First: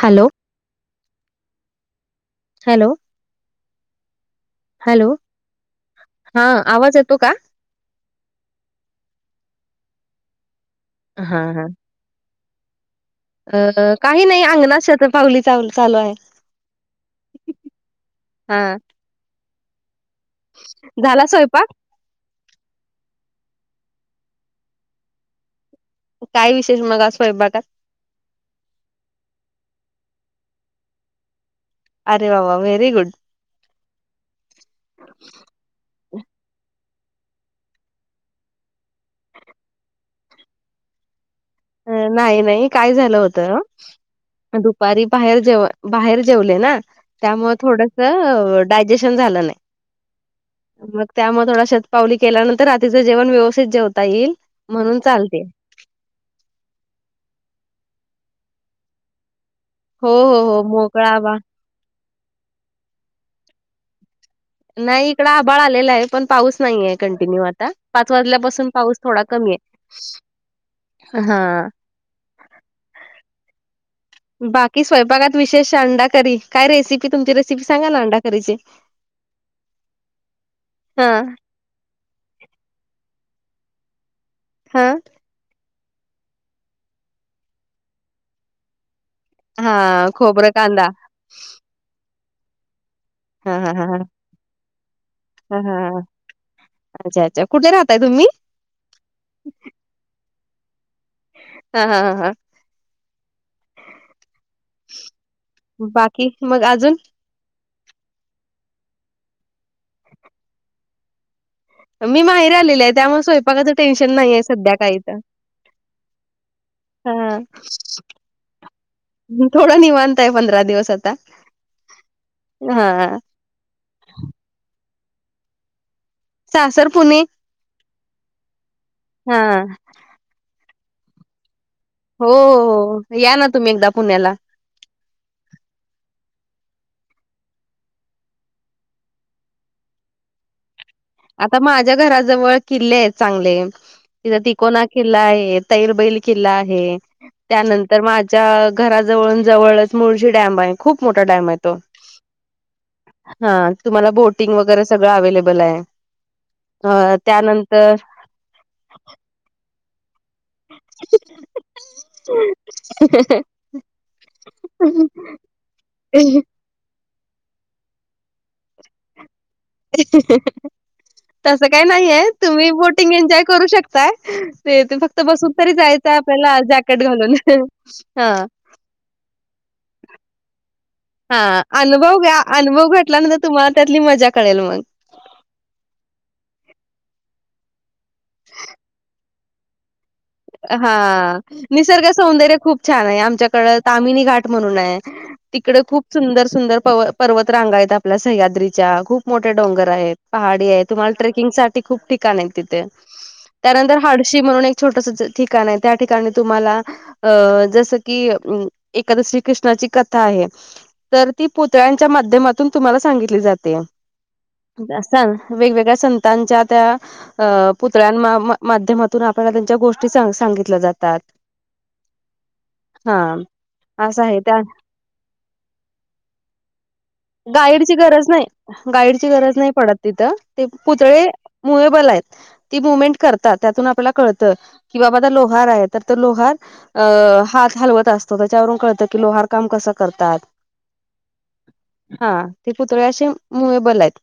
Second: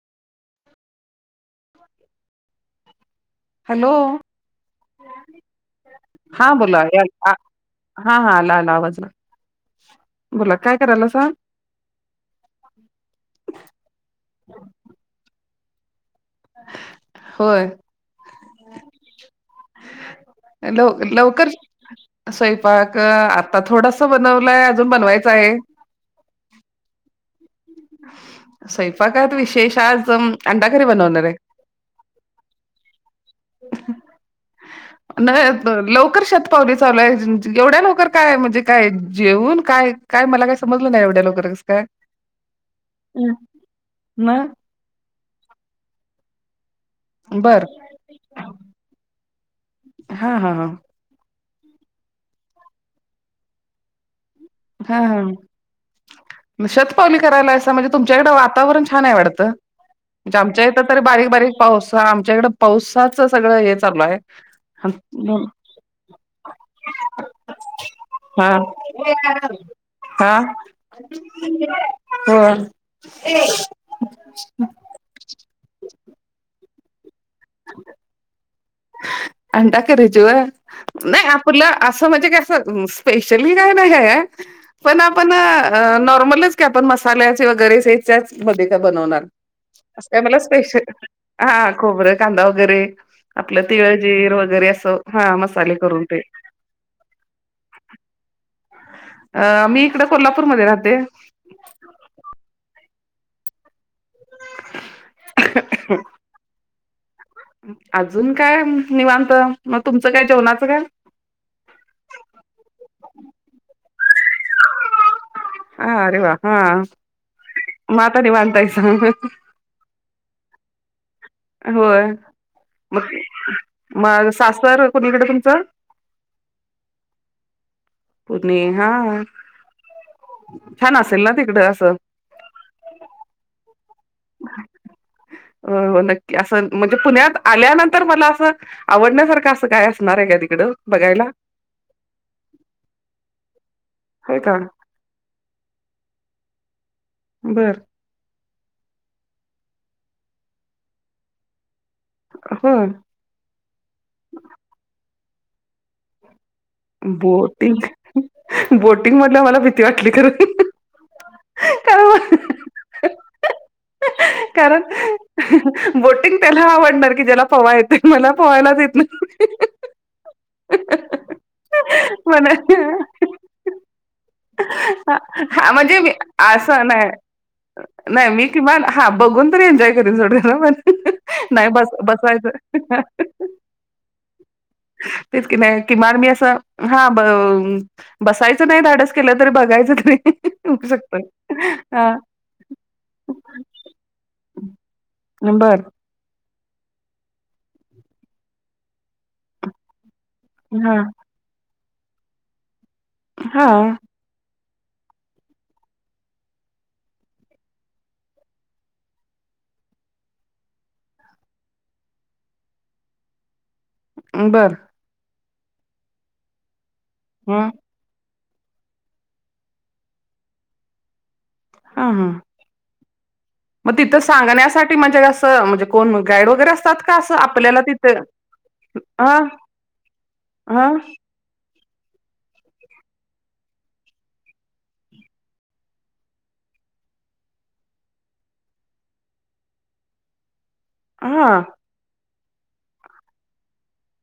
Hello! Hello hello hello! हा बोला आवाज या- येतो का? आ- हा हा आला आला आवाजला बोला काय करालसा. हा हा अ काही नाही अंगणात शतपावली चालू आहे. होय. हा लव झाला लवकर. स्वयंपाक? स्वयंपाक आता थोडास बनवलाय, अजून बनवायचं आहे. काय विशेष मग, आज स्वयंपाकात. स्वयंपाकात विशेष आज, अंडा करी बनवणार ये. अरे वा वा वेरीगुड. नव्हे लवकर शतपावली चालू आहे. एवढ्या लवकर काय म्हणजे काय जेवून काय. काय मला काय समजलं नाही. एवढ्या लवकर कसं काय. नाही नाही काय झालं हं. होतं. ना दु दुपारी बाहेर जेवल बाहेर जेवले ना, त्यामुळे बर थोडसं डायजेशन झालं नाही. हा हा हा. मग त्यामुळे थोडा शतपावली केल्यानंतर, रातीचं जेवण व्यवस्थित जेवता येईल. हा म्हणून चालते. हा शतपावली करायलासा म्हणजे, तुमच्याकडे वातावरण छान आहे वाढतं. हो म्हणजे हो हो आमच्या इथं तरी मोकळा बारीक आभाळ बारीक पाऊस. आमच्या इकडं पाऊसाच सगळं हे चालू हाय. नाही इकड आभाळ आलेला आहे. पण पाऊस नाहीये. कंटिन्यू आता पाच हा वाजल्यापासून पाऊस थोडा कमी आहे. हा हां. होय. बाकी स्वयंपाकात विशेष अंडाकरी. काय रेसिपी तुमची रेसिपी सांगा ना अंडाकरीची. अंडा करीची होय. नाही हां, आपलं असं म्हणजे काय असं स्पेशल ही काय नयी ये. हां. पण आपण. नॉर्मलच की आपण मसाल्याचे वगैरे हेच्या मध्येच बनवणार. अस हां, काय मला खोबरं, स्पेशल, कांदा. हा खोबरे कांदा वगैरे. हा हा हा हा. वगैर असं हा मसाले करून ते. अच्छा अच्छा कुठे राहताय तुम्ही. मी इकडं कोल्हापूर मध्ये राहते. हा हा हा हा. बाकी मग अजून. अजून काय निवांत मग, तुमचं काय जेवणाचं काय. मी माहेरी आलेली त्यामुळं स्वयंपाकाचं टेन्शन नाही आहे सध्या काय इथं. हा अरे वा हा मग आता निवांत हायसा. थोडं निवांत आहे. पंधरा दिवस आता. होय मग हां. मग सासर कोणीकडं तुमचं. सासर पुणे. पुणे हा हां. छान असेल ना तिकडं असं. हो या ना तुम्ही एकदा पुण्याला. नक्की असं म्हणजे, पुण्यात आल्यानंतर मला असं. आवडण्यासारखं असं काय असणार आहे. का तिकडं बघायला. आता माझ्या घराजवळ किल्ले आहेत. चांगले तिथ होय का तिकोणा. किल्ला आहे तैलबैल किल्ला आहे. बर त्यानंतर मा च्या घराजवळ जवळच मुळशी डॅम आहे. खूप मोठा डॅम आहे तो. होय. हा तुम्हाला बोटिंग वगैरे, सगळं अव्हेलेबल आय. बोटिंग बोटिंग म्हणल मला भिती वाटली खरं. कारण [unintelligible] कारण बोटिंग त्याला आवडणार की ज्याला. पवा येते मला पवायलाच येत ना. [unintelligible] तसं काही नाहीय म्हणा तुम्ही बोटिंग एन्जॉय करू शकताय ते फक्त बसून हा तरी म्हणजे मी जायचय आ पल्या असं जॅकेट नाही घालून नाही हा. मी किमान बघून तरी एन्जॉय करू [unintelligible] पण. हा नाही बस अनुभव घ्या बसायचं अनुभव घटल्यानंतर तुम्हाला त्यातली मजा कळेल मग. तेच की नाय किमान मी असं हा ब बसायचं नाही धाडस केलं तर बघायचं तरी. होऊ हा शकतंय हा निसर्ग सौंदर्य खूप छान आहे आमच्याकडे तामिनी घाट म्हणून आहे. तिकडे नंबर खूप सुंदर सुंदर प पर्वत रांगायेत आपल्या सह्याद्रीच्या खूप. मोठे डोंगर आहेत पहाडी आहे हा तुम्हाला ट्रेकिंग साठी खूप ठिकाण आहेत तिथे. हा त्यानंतर हाडशी म्हणून एक छोटसाच ठिकाण आहे त्या ठिकाणी तुम्हाला अ जसं की अम एकादशी श्रीकृष्णाची कथा आहे तर ती पुतळ्यांच्या माध्यमातून तुम्हाला सांगितली जाते. बरं. असतानं वेगवेगळ्या संतांन च्या त्या हं अ पुत त्र्यानं मा माध्यमातून आपल्याला त्यांच्या गोष्टी सांगितल्या जातात. हां हां. हाम म तिथं सांगण्यासाठी म्हणजे असं म्हणजे कोण गाईड वगैरे असतात. का असं आपल्याला गाईडची तिथं गरज नाही गाईडची हा गरज नाही पडत तिथं ते हा पुतळे मूवएबल आहेत. ती मुवमेंट करतात त्यातून आपल्याला कळतं की बाबा आता लोहार आहे तर तो लोहार अ हात हलवत असतो त्याच्यावरून कळतं की लोहार काम कसं करतात. हां. हा ते पुतळे अशे मुवेबल आहेत.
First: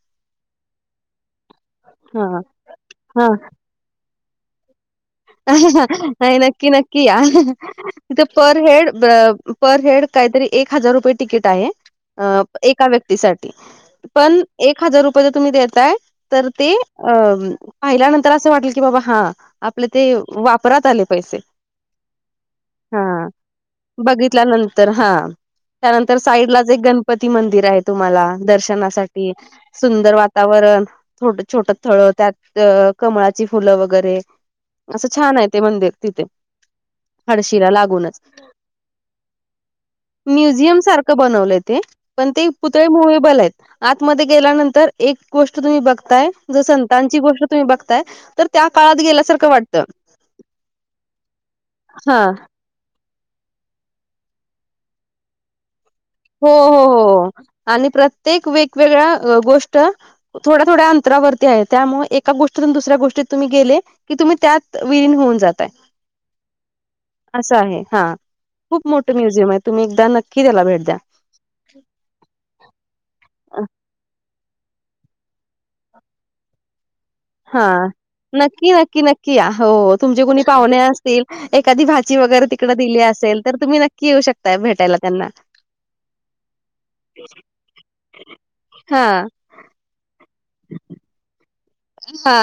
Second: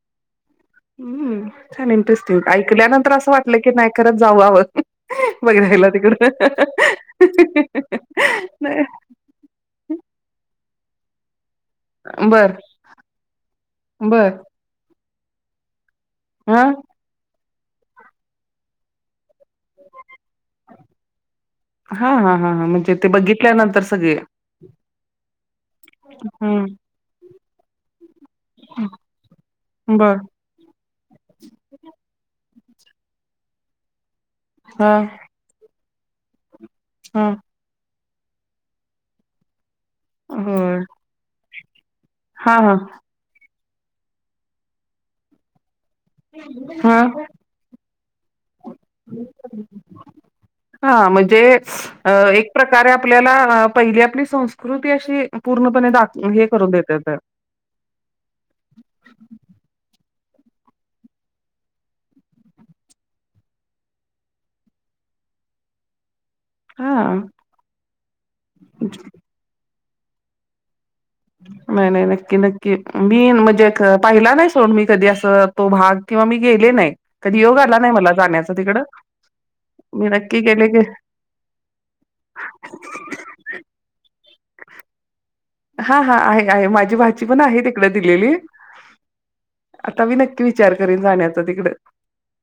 हम्म छान हा इंटरेस्टिंग ऐकल्यानंतर हा असं वाटलं की नाही खरच जाऊ वावं. नाही नक्की नक्की या तिथे पर नाही हेड ब पर हेड काहीतरी एक हजार रुपये तिकीट आहे अ बर एका व्यक्तीसाठी बर पण एक हजार रुपये जर तुम्ही देताय तर हा ते अम्म पाहिल्यानंतर असं वाटल की बाबा हा आ पले ते वापरात आले पैसे. हा हा म्हणजे हा ते बघितल्यानंतर सगळे बघितल्यानंतर हा त्यानंतर साईड लाच हम्म एक गण गणपतीमंदिर आहे तुम्हाला दर्शनासाठी सुंदर बर वा तावरण थोडं छोटं थळं त्यात कमळाची फुलं वगैरे हा असं छान आहे ते मंदिर ते तिथे हा हळशीला लागूनच. म्युझियम होय सारखं बनवलं ते पण ते हा हा पुतळे मुवेबल आहेत आतमध्ये गेल्यानंतर एक गोष्ट तुम्ही बघताय जर हा संतांची गोष्ट तुम्ही बघताय तर त्या काळात गेल्यासार हा म्हणजे अ हा एक प्रकारे आपल्याला पहिली आपली संस्कृती अशी पूर्णपणे दाखवु हे हो करून हो देतेत हो आणि प्रत्येक वेकवेगळ्या अ गोष्ट थोड्या थोड्या अंतरावरती आहे त्यामुळे एका गोष्टीतून दुसऱ्या गोष्टीत तुम्ही गेले की तुम्ही त्यात विरीन होऊन जातय हा असं आहे हा खूप मोठ म्युझियम आहे तुम्ही एकदा नक्की त्याला भेट द्या. नाही नाही नक्की नक्की मी म्हणजे पाहिला नाही. सोड मी कधी असं तो भाग किंवा गेले नाही. कधी योग आला हां. नाही मला. जाण्याचा नक्की तिकडं नक्की नक्कीया हो मी तुमचे नक्की कुणी गेले पाहुणे की असतील. एखादी भाची वगैरे तिकडं दिली असेल तर तुम्ही नक्की येऊ शकता भेटायला त्यांना. हा हा आहे आहे माझी भाची पण आहे तिकड दिलेली. हां, आता मी नक्की विचार करीन जाण्याच तिकड. हा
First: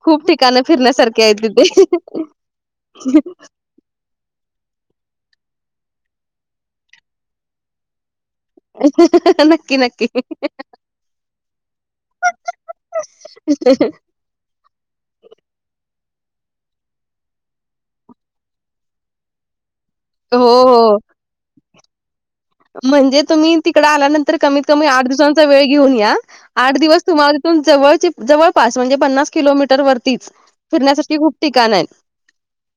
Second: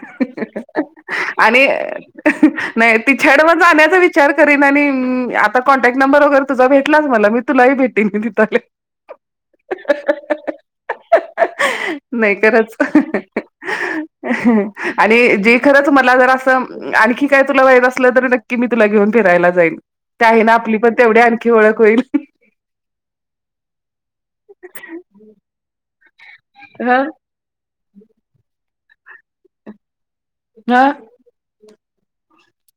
खूप ठिकाण फिरण्यासारखे आहे तिथे. पाछ्याड जाण्याचा विचार. विचार करीन आणि आता कॉन्टॅक्ट नंबर वगैरे तुझा भेटलाच मला मी तुलाही भेटीन दिले. नक्की नक्की. नाही खरच. आणि जे खरंच मला जर असं आणखी काय तुला मायच असलं तरी नक्की की मी तुला घेऊन फिरायला जाईन ते हो, आहे ना आपली पण हो. तेवढी आणखी ओळख होईल. म्हणजे तुम्ही तिकड आल्यानंतर कमीत कमी आठ दिवसांचा वेळ घेऊन या आठ हा दिवस तुम्हाला जवळ जवळपास म्हणजे पन्नास किलोमीटर वरतीच हा. फिरण्यासाठी खूप ठिकाणं आहेत.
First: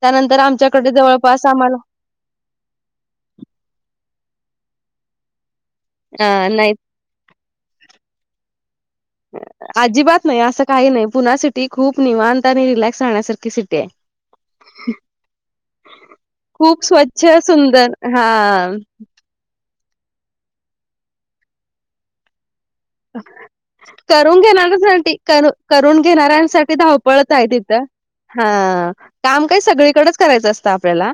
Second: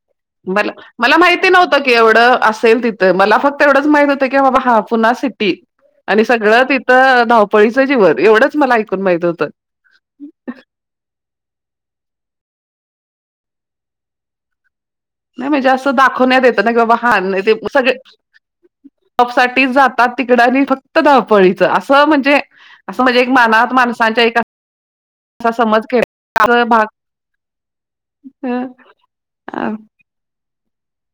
त्यानंतर बला आमच्याकडे मला जवळपास माहिती आम्हाला नव्हतं की एवढं असेल तिथ. तर मला फक्त एवढंच माहित होतं की बाबा हा पुन्हा अ, सगळं नाही. तिथं धावपळीचं जीवन एवढंच मला माहित होतं. अजिबात नाही असं काही नाही पुना सिटी खूप निवांत आणि रिलॅक्स राहण्यासारखी सिटी आहे. [unintelligible] नाही जास्त असं दाखवण्यात येत ना कि खूप बाबा हान स्वच्छ नाही ते सुंदर सगळे हा जॉब साठी जातात तिकड आणि फक्त धवपळीच असं म्हणजे असं म्हणजे मनात करून घेणाऱ्यांसाठी कर करून केला घेणाऱ्यांसाठी भाग धावपळत आहे तिथं. हा काम काही सगळीकडेच करायचं असतं आपल्याला.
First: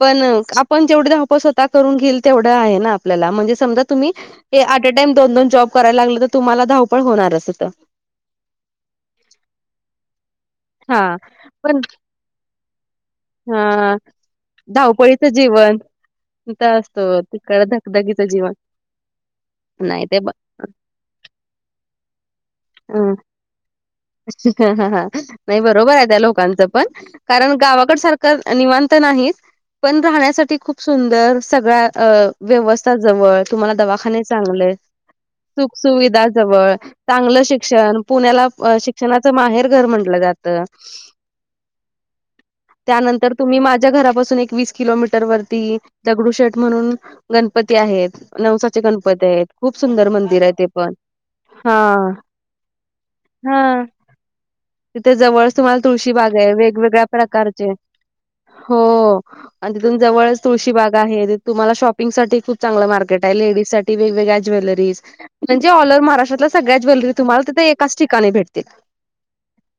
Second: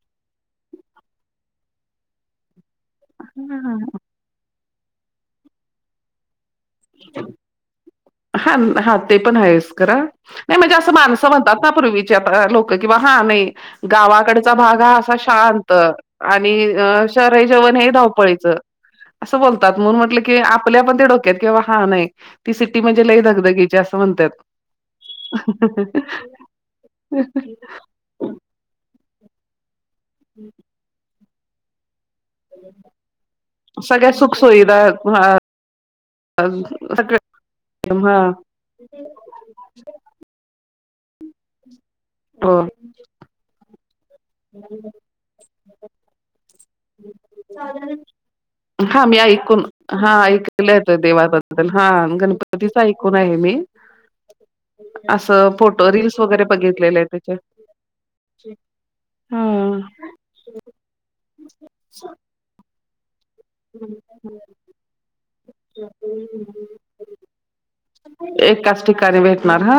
पण आपण जेवढं आप स्वतः करून घेईल तेवढं आहे ना आपल्याला म्हणजे समजा तुम्ही हे अरेटाइम दोन दोन जॉब करायला लागलं तर तुम्हालाधावपळ होणार असं. हा हा ते पण आहेस खर. नाही म्हणजे असं हा माणसं म्हणतात ना पण पूर्वीचे आता लोक किंवा हा नाही हा गावाकडच ताज भाग हा असा धावपळीचं शांत जीवन आणि तिथं अ असतो शहर इ तिकडं जीवन हे धगधगीचं धावपळीच. जीवन असं बोलतात म्हून नाही म्हट ते ब की आपल्या पण ते डक्यात किंवा हा नाही ती सिटी म्हणजे लई धगधगीची ‌. असं का हा हा नाही बरोबर आहे त्या लोकांचा पण कारण गावाकडं सारखं. तर अ निवांत नाही पण राहण्यासाठी खूप सुंदर सगळं अ व्यवस्था जवळ तुम्हाला सगळ्या दवाखाने सुख चांगले आहेत. सुुविधा हा सुख सुुविधा जवळ सगळ चांगलं शिक्षण हा पुण्याला अ शिक्षणाचं माहेर घर म्हंटलं जात. फोन. त्यानंतर तुम्ही माझ्या घरापासून एक वीस किलोमीटर वरती दगडू शेठ म्हणून गणपती आहेत नवसाचे हां, मी गणपती येत ऐकून खूप सुंदर हां, मंदिर आहे ते ऐकलं पण हा. कधीच ऐकून आहे मी मी. तिथे जवळच तुम्हाला तुळशी रील्स बाग वगैरे आहे बघितलेले वेगवेगळ्या आहे त्याचे. प्रकारचे. हो हां, तिथून जवळच तुम्हाला तुळशीबाग आहे तुम्हाला शॉपिंग साठी पण चांगलं मार्केट आहे म्हणजे लेडीज साठी वेगवेगळ्या ज्वेलरी म्हणजेच ऑल ओव्हर महाराष्ट्रातलं सगळ्या ज्वेलरी. तुम्हाला तर ते एकाच ठिकाणी भेटत. एकाच ठिकाणी का नाही भेटणार हा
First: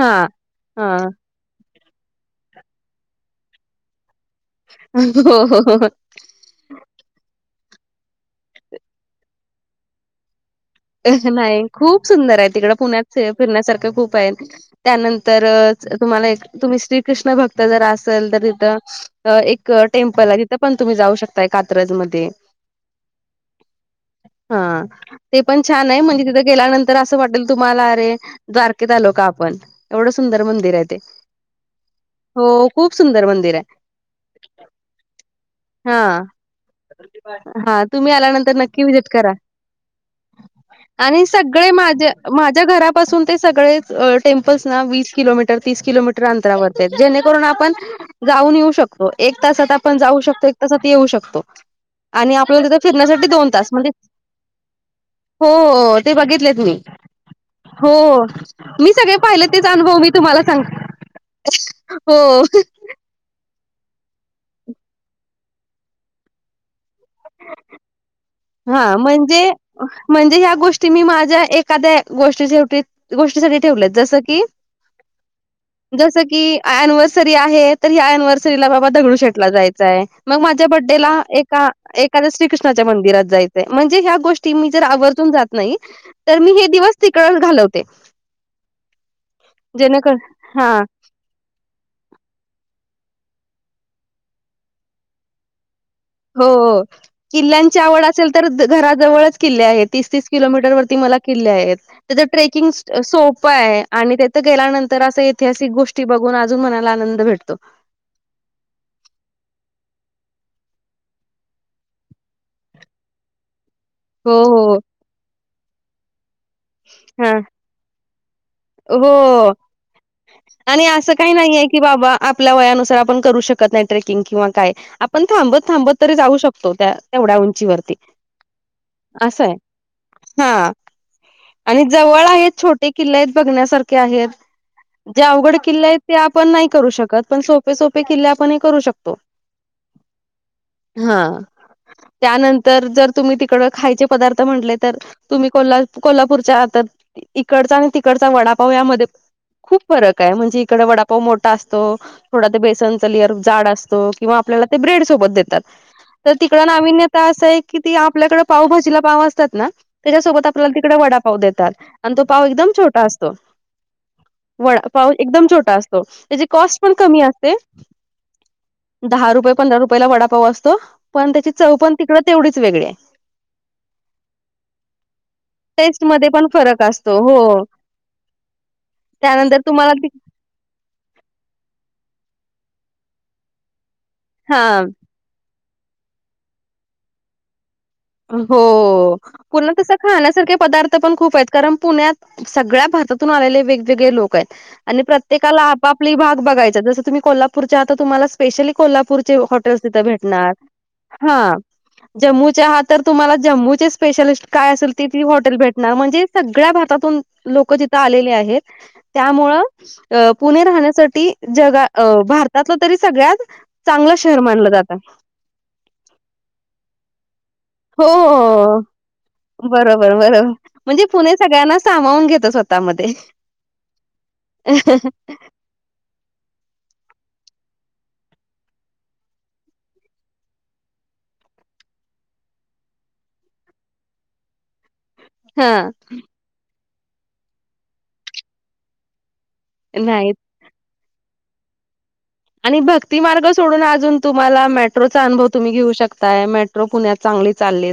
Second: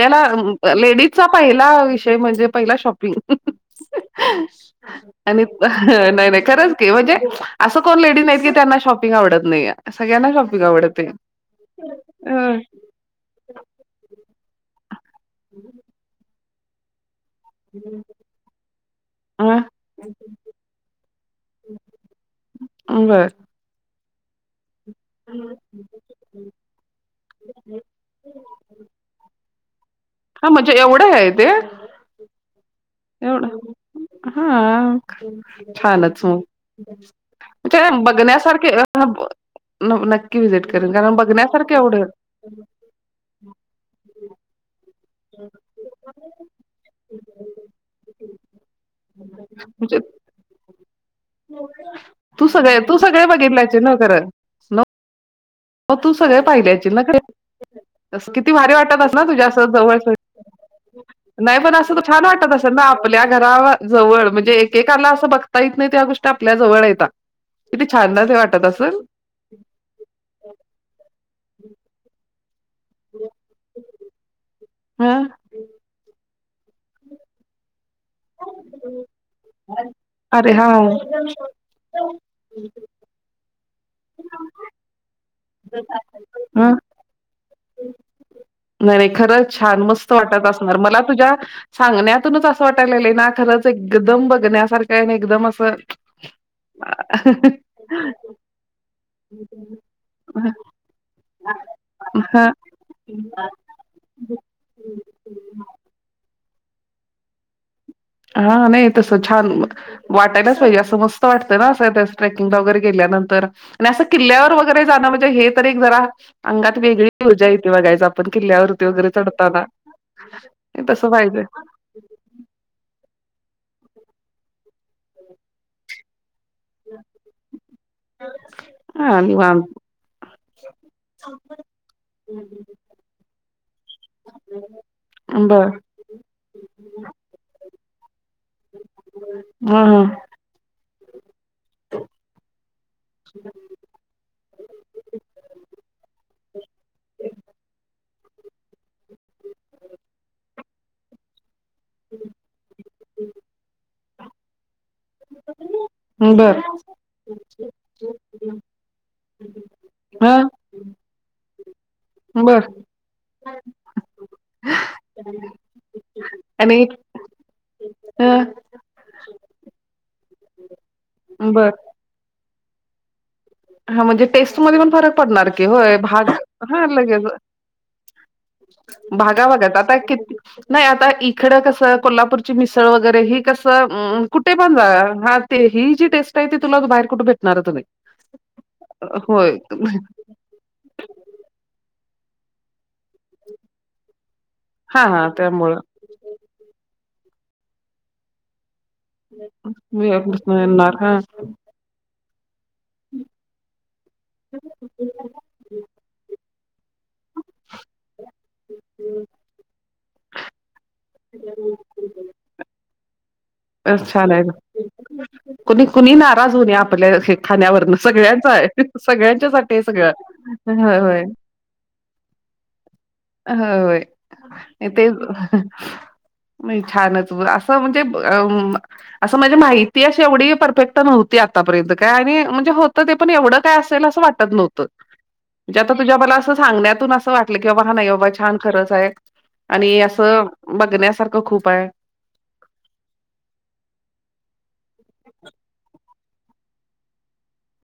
हा हा लेडीजचा. पहिला विषय म्हणजे, पहिला शॉपिंग. हो आणि हो हो. नाय नाय खरंच. ते म्हणजे असं कोण लेडीज नाहीत. की ज्यांना शॉपिंग आवडत नाहीये, सगळ्यांना शॉपिंग आवडते. नाही खूप अ, सुंदर आहे. तिकडं पुण्यात फिरण्यासारखं खूप आहे. त्यानंतर तुम्हाला एक, तुम्ही श्रीकृष्ण भक्त जर असलं तर तिथं. अ हां, एक टेम्पल आहे. तिथं पण तुम्ही जाऊ शकता कात्रज मध्ये. बर. हा ते पण छान आहे. म्हणजे तिथं गेल्यानंत तर असं वाटेल. तुम्हाला आरे द्वारकेत आलो का आपण. एवढं सुंदर हां, म्हणजे मंदिर ये ते, एवढं आहे हो खूप सुंदर मंदिरे ये ते. हा छानच मग. हा तर तुम्ही आल्यानंतर बघण्यासारखं नक्की ये. व्हिजिट करा नक्की व्हिजिट करेन, कारण आणि सगळे बघण्यासारख एवढं. माझे माझ्या घरापासून ते सगळेच. अ टेम्पलस ना वीस किलोमीटर तीस किलोमीटर अंतरावरती ये. जेणेकरून आपण, जाऊन येऊ शकतो. एक तासात आपण म्हणजे जाऊ शकतो एक तासात येऊ शकतो. तो आणि तू आपल्याला तिथे सगळे तू सगळे फिरण्यासाठी दोन तास. बघितल्याचे म्हणजे, न खरं हो मग हो तू ते सगळे बघितलेत मी पाहिलं असशील ना खरं. हो हो असं किती भारी मी वाटत सगळे असेल, ना पाहिले तुझ्या अस तेच अनुभव जवळच मी ये. तुम्हाला सांग नाही पण असंच तर छान हो वाटत असेल ना. आपल्या घराजवळ म्हणजे, एकेकाला असं बघता येत नाही, त्या गोष्टी आपल्या जवळ हायता. किती छान ना, ते वाटत हा असलं. म्हणजे ह म्हणजे या गोष्टी मी माझ्या एखाद्या गोष्टीची. तेच गोष्टीसाठी ठेवलंय. जसं की, ह. जसं की एनवसरी आहे, तर ह्या एनवर श्री ला बाबा दगडूशेठला जायचं आहे. मग अरे माझ्या हा बडेला एका एखाद्या श्रीकृष्णाच्या मंदिरात. जायाच ए या गोष्टी मी जर आवर्जून जात नाही. तर मी हे ह दिवस, तिकडच घालवते. नव्हे खरंच छान मस्त जेणेकर वाटत हा असणार, मला तुझ्या. सांगण्यातुनच असं वाटतंय लागलय ना, खरंच एकदम बघण्यासारखं एकदम असं. हो. किल्ल्यांची आवड असेल तर घराजवळच किल्ले आहेत. तीस तीस किलोमीटर वरती मला किल्ले आहेत. तिथं हा ट्रेकिंगस. सोप आहे. आणि तेथं गेल्यानंतर असं ऐतिहासिक गोष्टी अजून मनाला आनंद भेटतो. हा नाही तसं छान मग. वाटायलाच पाहिजे. असं मस्त वाटतं ना असं त्या ट्रेकिंगला वगैरे गेल्यानंतर. आणि असं हो किल्ल्यावर हो वगैरे जाणं म्हणजे, हे तर एक जरा अंगात वेगळी हा ऊर्जा येते बघायचं आपण किल्ल्यावर. डोंगर वगैरे हो चढताना तसं पाहिजे. कि बाबा आपल्या वयानुसार आपण करू शकत नाही. ट्रेकिंग किंवा काय आपण थांबत थांबत तरी जाऊ शक तो त्या तेवढ्या उंचीवरती. हा असंय निवांत हा, आणि जवळ आहे छोटे किल्ले. बघण्यासारखे आहेत. जे अवघड बर किल्ले आहेत ते आपण नाही करू शकत पण सोप पण सोपे किल्ले आपण हे करू शकतो हा हा. त्यानंतर जर तुम्ही तिकड खायचे पदार्थ म्हटले तर. तुम्ही कोल्हा कोल्हापूरच्या आता इकडचा आणि ती कडचा वडापाव यामध्ये खूप फरक आहे म्हणजे इकडे वडापाव मोठा अस तो थोडा ते बेसन लेयर जाड असतो किंवा आपल्याला ते ब्रेड सोबत देतात तर हा बर तिकडं अविन्यता असं आहे की ती आपल्याकडे पावभजीला पाव असतात ना हा त्याज्यासोबत आपल्याला तिकडे वडापाव देतात आणि तो पाव बर एकदम छो टा असतो वडा पाव एकदम छोटा असतो. त्याची कॉस्ट आणि पण कमी असते ह दहा रुपये पंधरा रुपये ला वडापाव असतो. पण त्याची बर चव पण तिकडं तेवढीच वेगळी आहे. हा म्हणजे टेस्ट मध्ये पण फरक पडणार की होय टेस्ट मध्ये भाग पण फरक हा असतो लगेच हो भागा त्यानंतर वागत तुम्हाला आता ती कि नाही आता इकडं कसं कोल्हापूरची मिसळ वगैरे ही कसं उ कुठे हा पण जाया हा ते ही जी टेस्ट आहे ती तुला बाहेर कुठे भेटणारत नाही. हो होय पूणा तसं खाण्यासारखे पदार्थ पण खूप आहेत. कारण पुण्यात सगळ्या भारतातून आलेले वेगवेगळे लोकं आहेत आणि हा हा प्रत्येकाला त्यामुळं आपाआप आपली ही भाग बघयचा जसं तुम्ही कोल्हापूरच्या आता तुम्हाला स्पेशली कोल्हा पूरचे हॉटेल तिथं मी भेटणार येणार हा जम्मूचे आहात तर तुम्हाला जम्मूचे स्पेशलिस्ट काय असेल ती ती हॉटेल भेटणार म्हणजे सगळ्या भारतातून लोकं तिथं आलेले आहेत त्यामुळं अ पुणे राहण्यासाठी जगा अ भारतातलं तरी सगळ्यात चांगलं छान शहर आहे मानलं जातं. कुणी कुणी नाराज होऊन ही आपल्या हे हो हो आहे सगळं बरोबर बरोबर म्हणजे होय पुणे सगळ्यांना सामावून घेत स्व तामध्ये अ होय हे तेच मीय छानच व असं म्हणजे अम असं म्हणजे माहित ती अशी एवढी परफेक्ट नव्हती आतापर्यंत काय आणि म्हणजे होतं ते पण एवढं काय असेल असं वाटत नव्हतं. म्हणजे हां. आता तुझ्या बला असं सांगण्यातून असं वाटलं की बाबा हा नाही बाबा छान खरंच आहे. आणि नाही असं बघण्यासारखं खूप आहे. आणि भक्ती मार्ग सोडून अजून तुम्हाला मेट्रोचा अनुभव तुम्ही घेऊ शकताय मेट्रो पुण्यात चांगली चाललीत.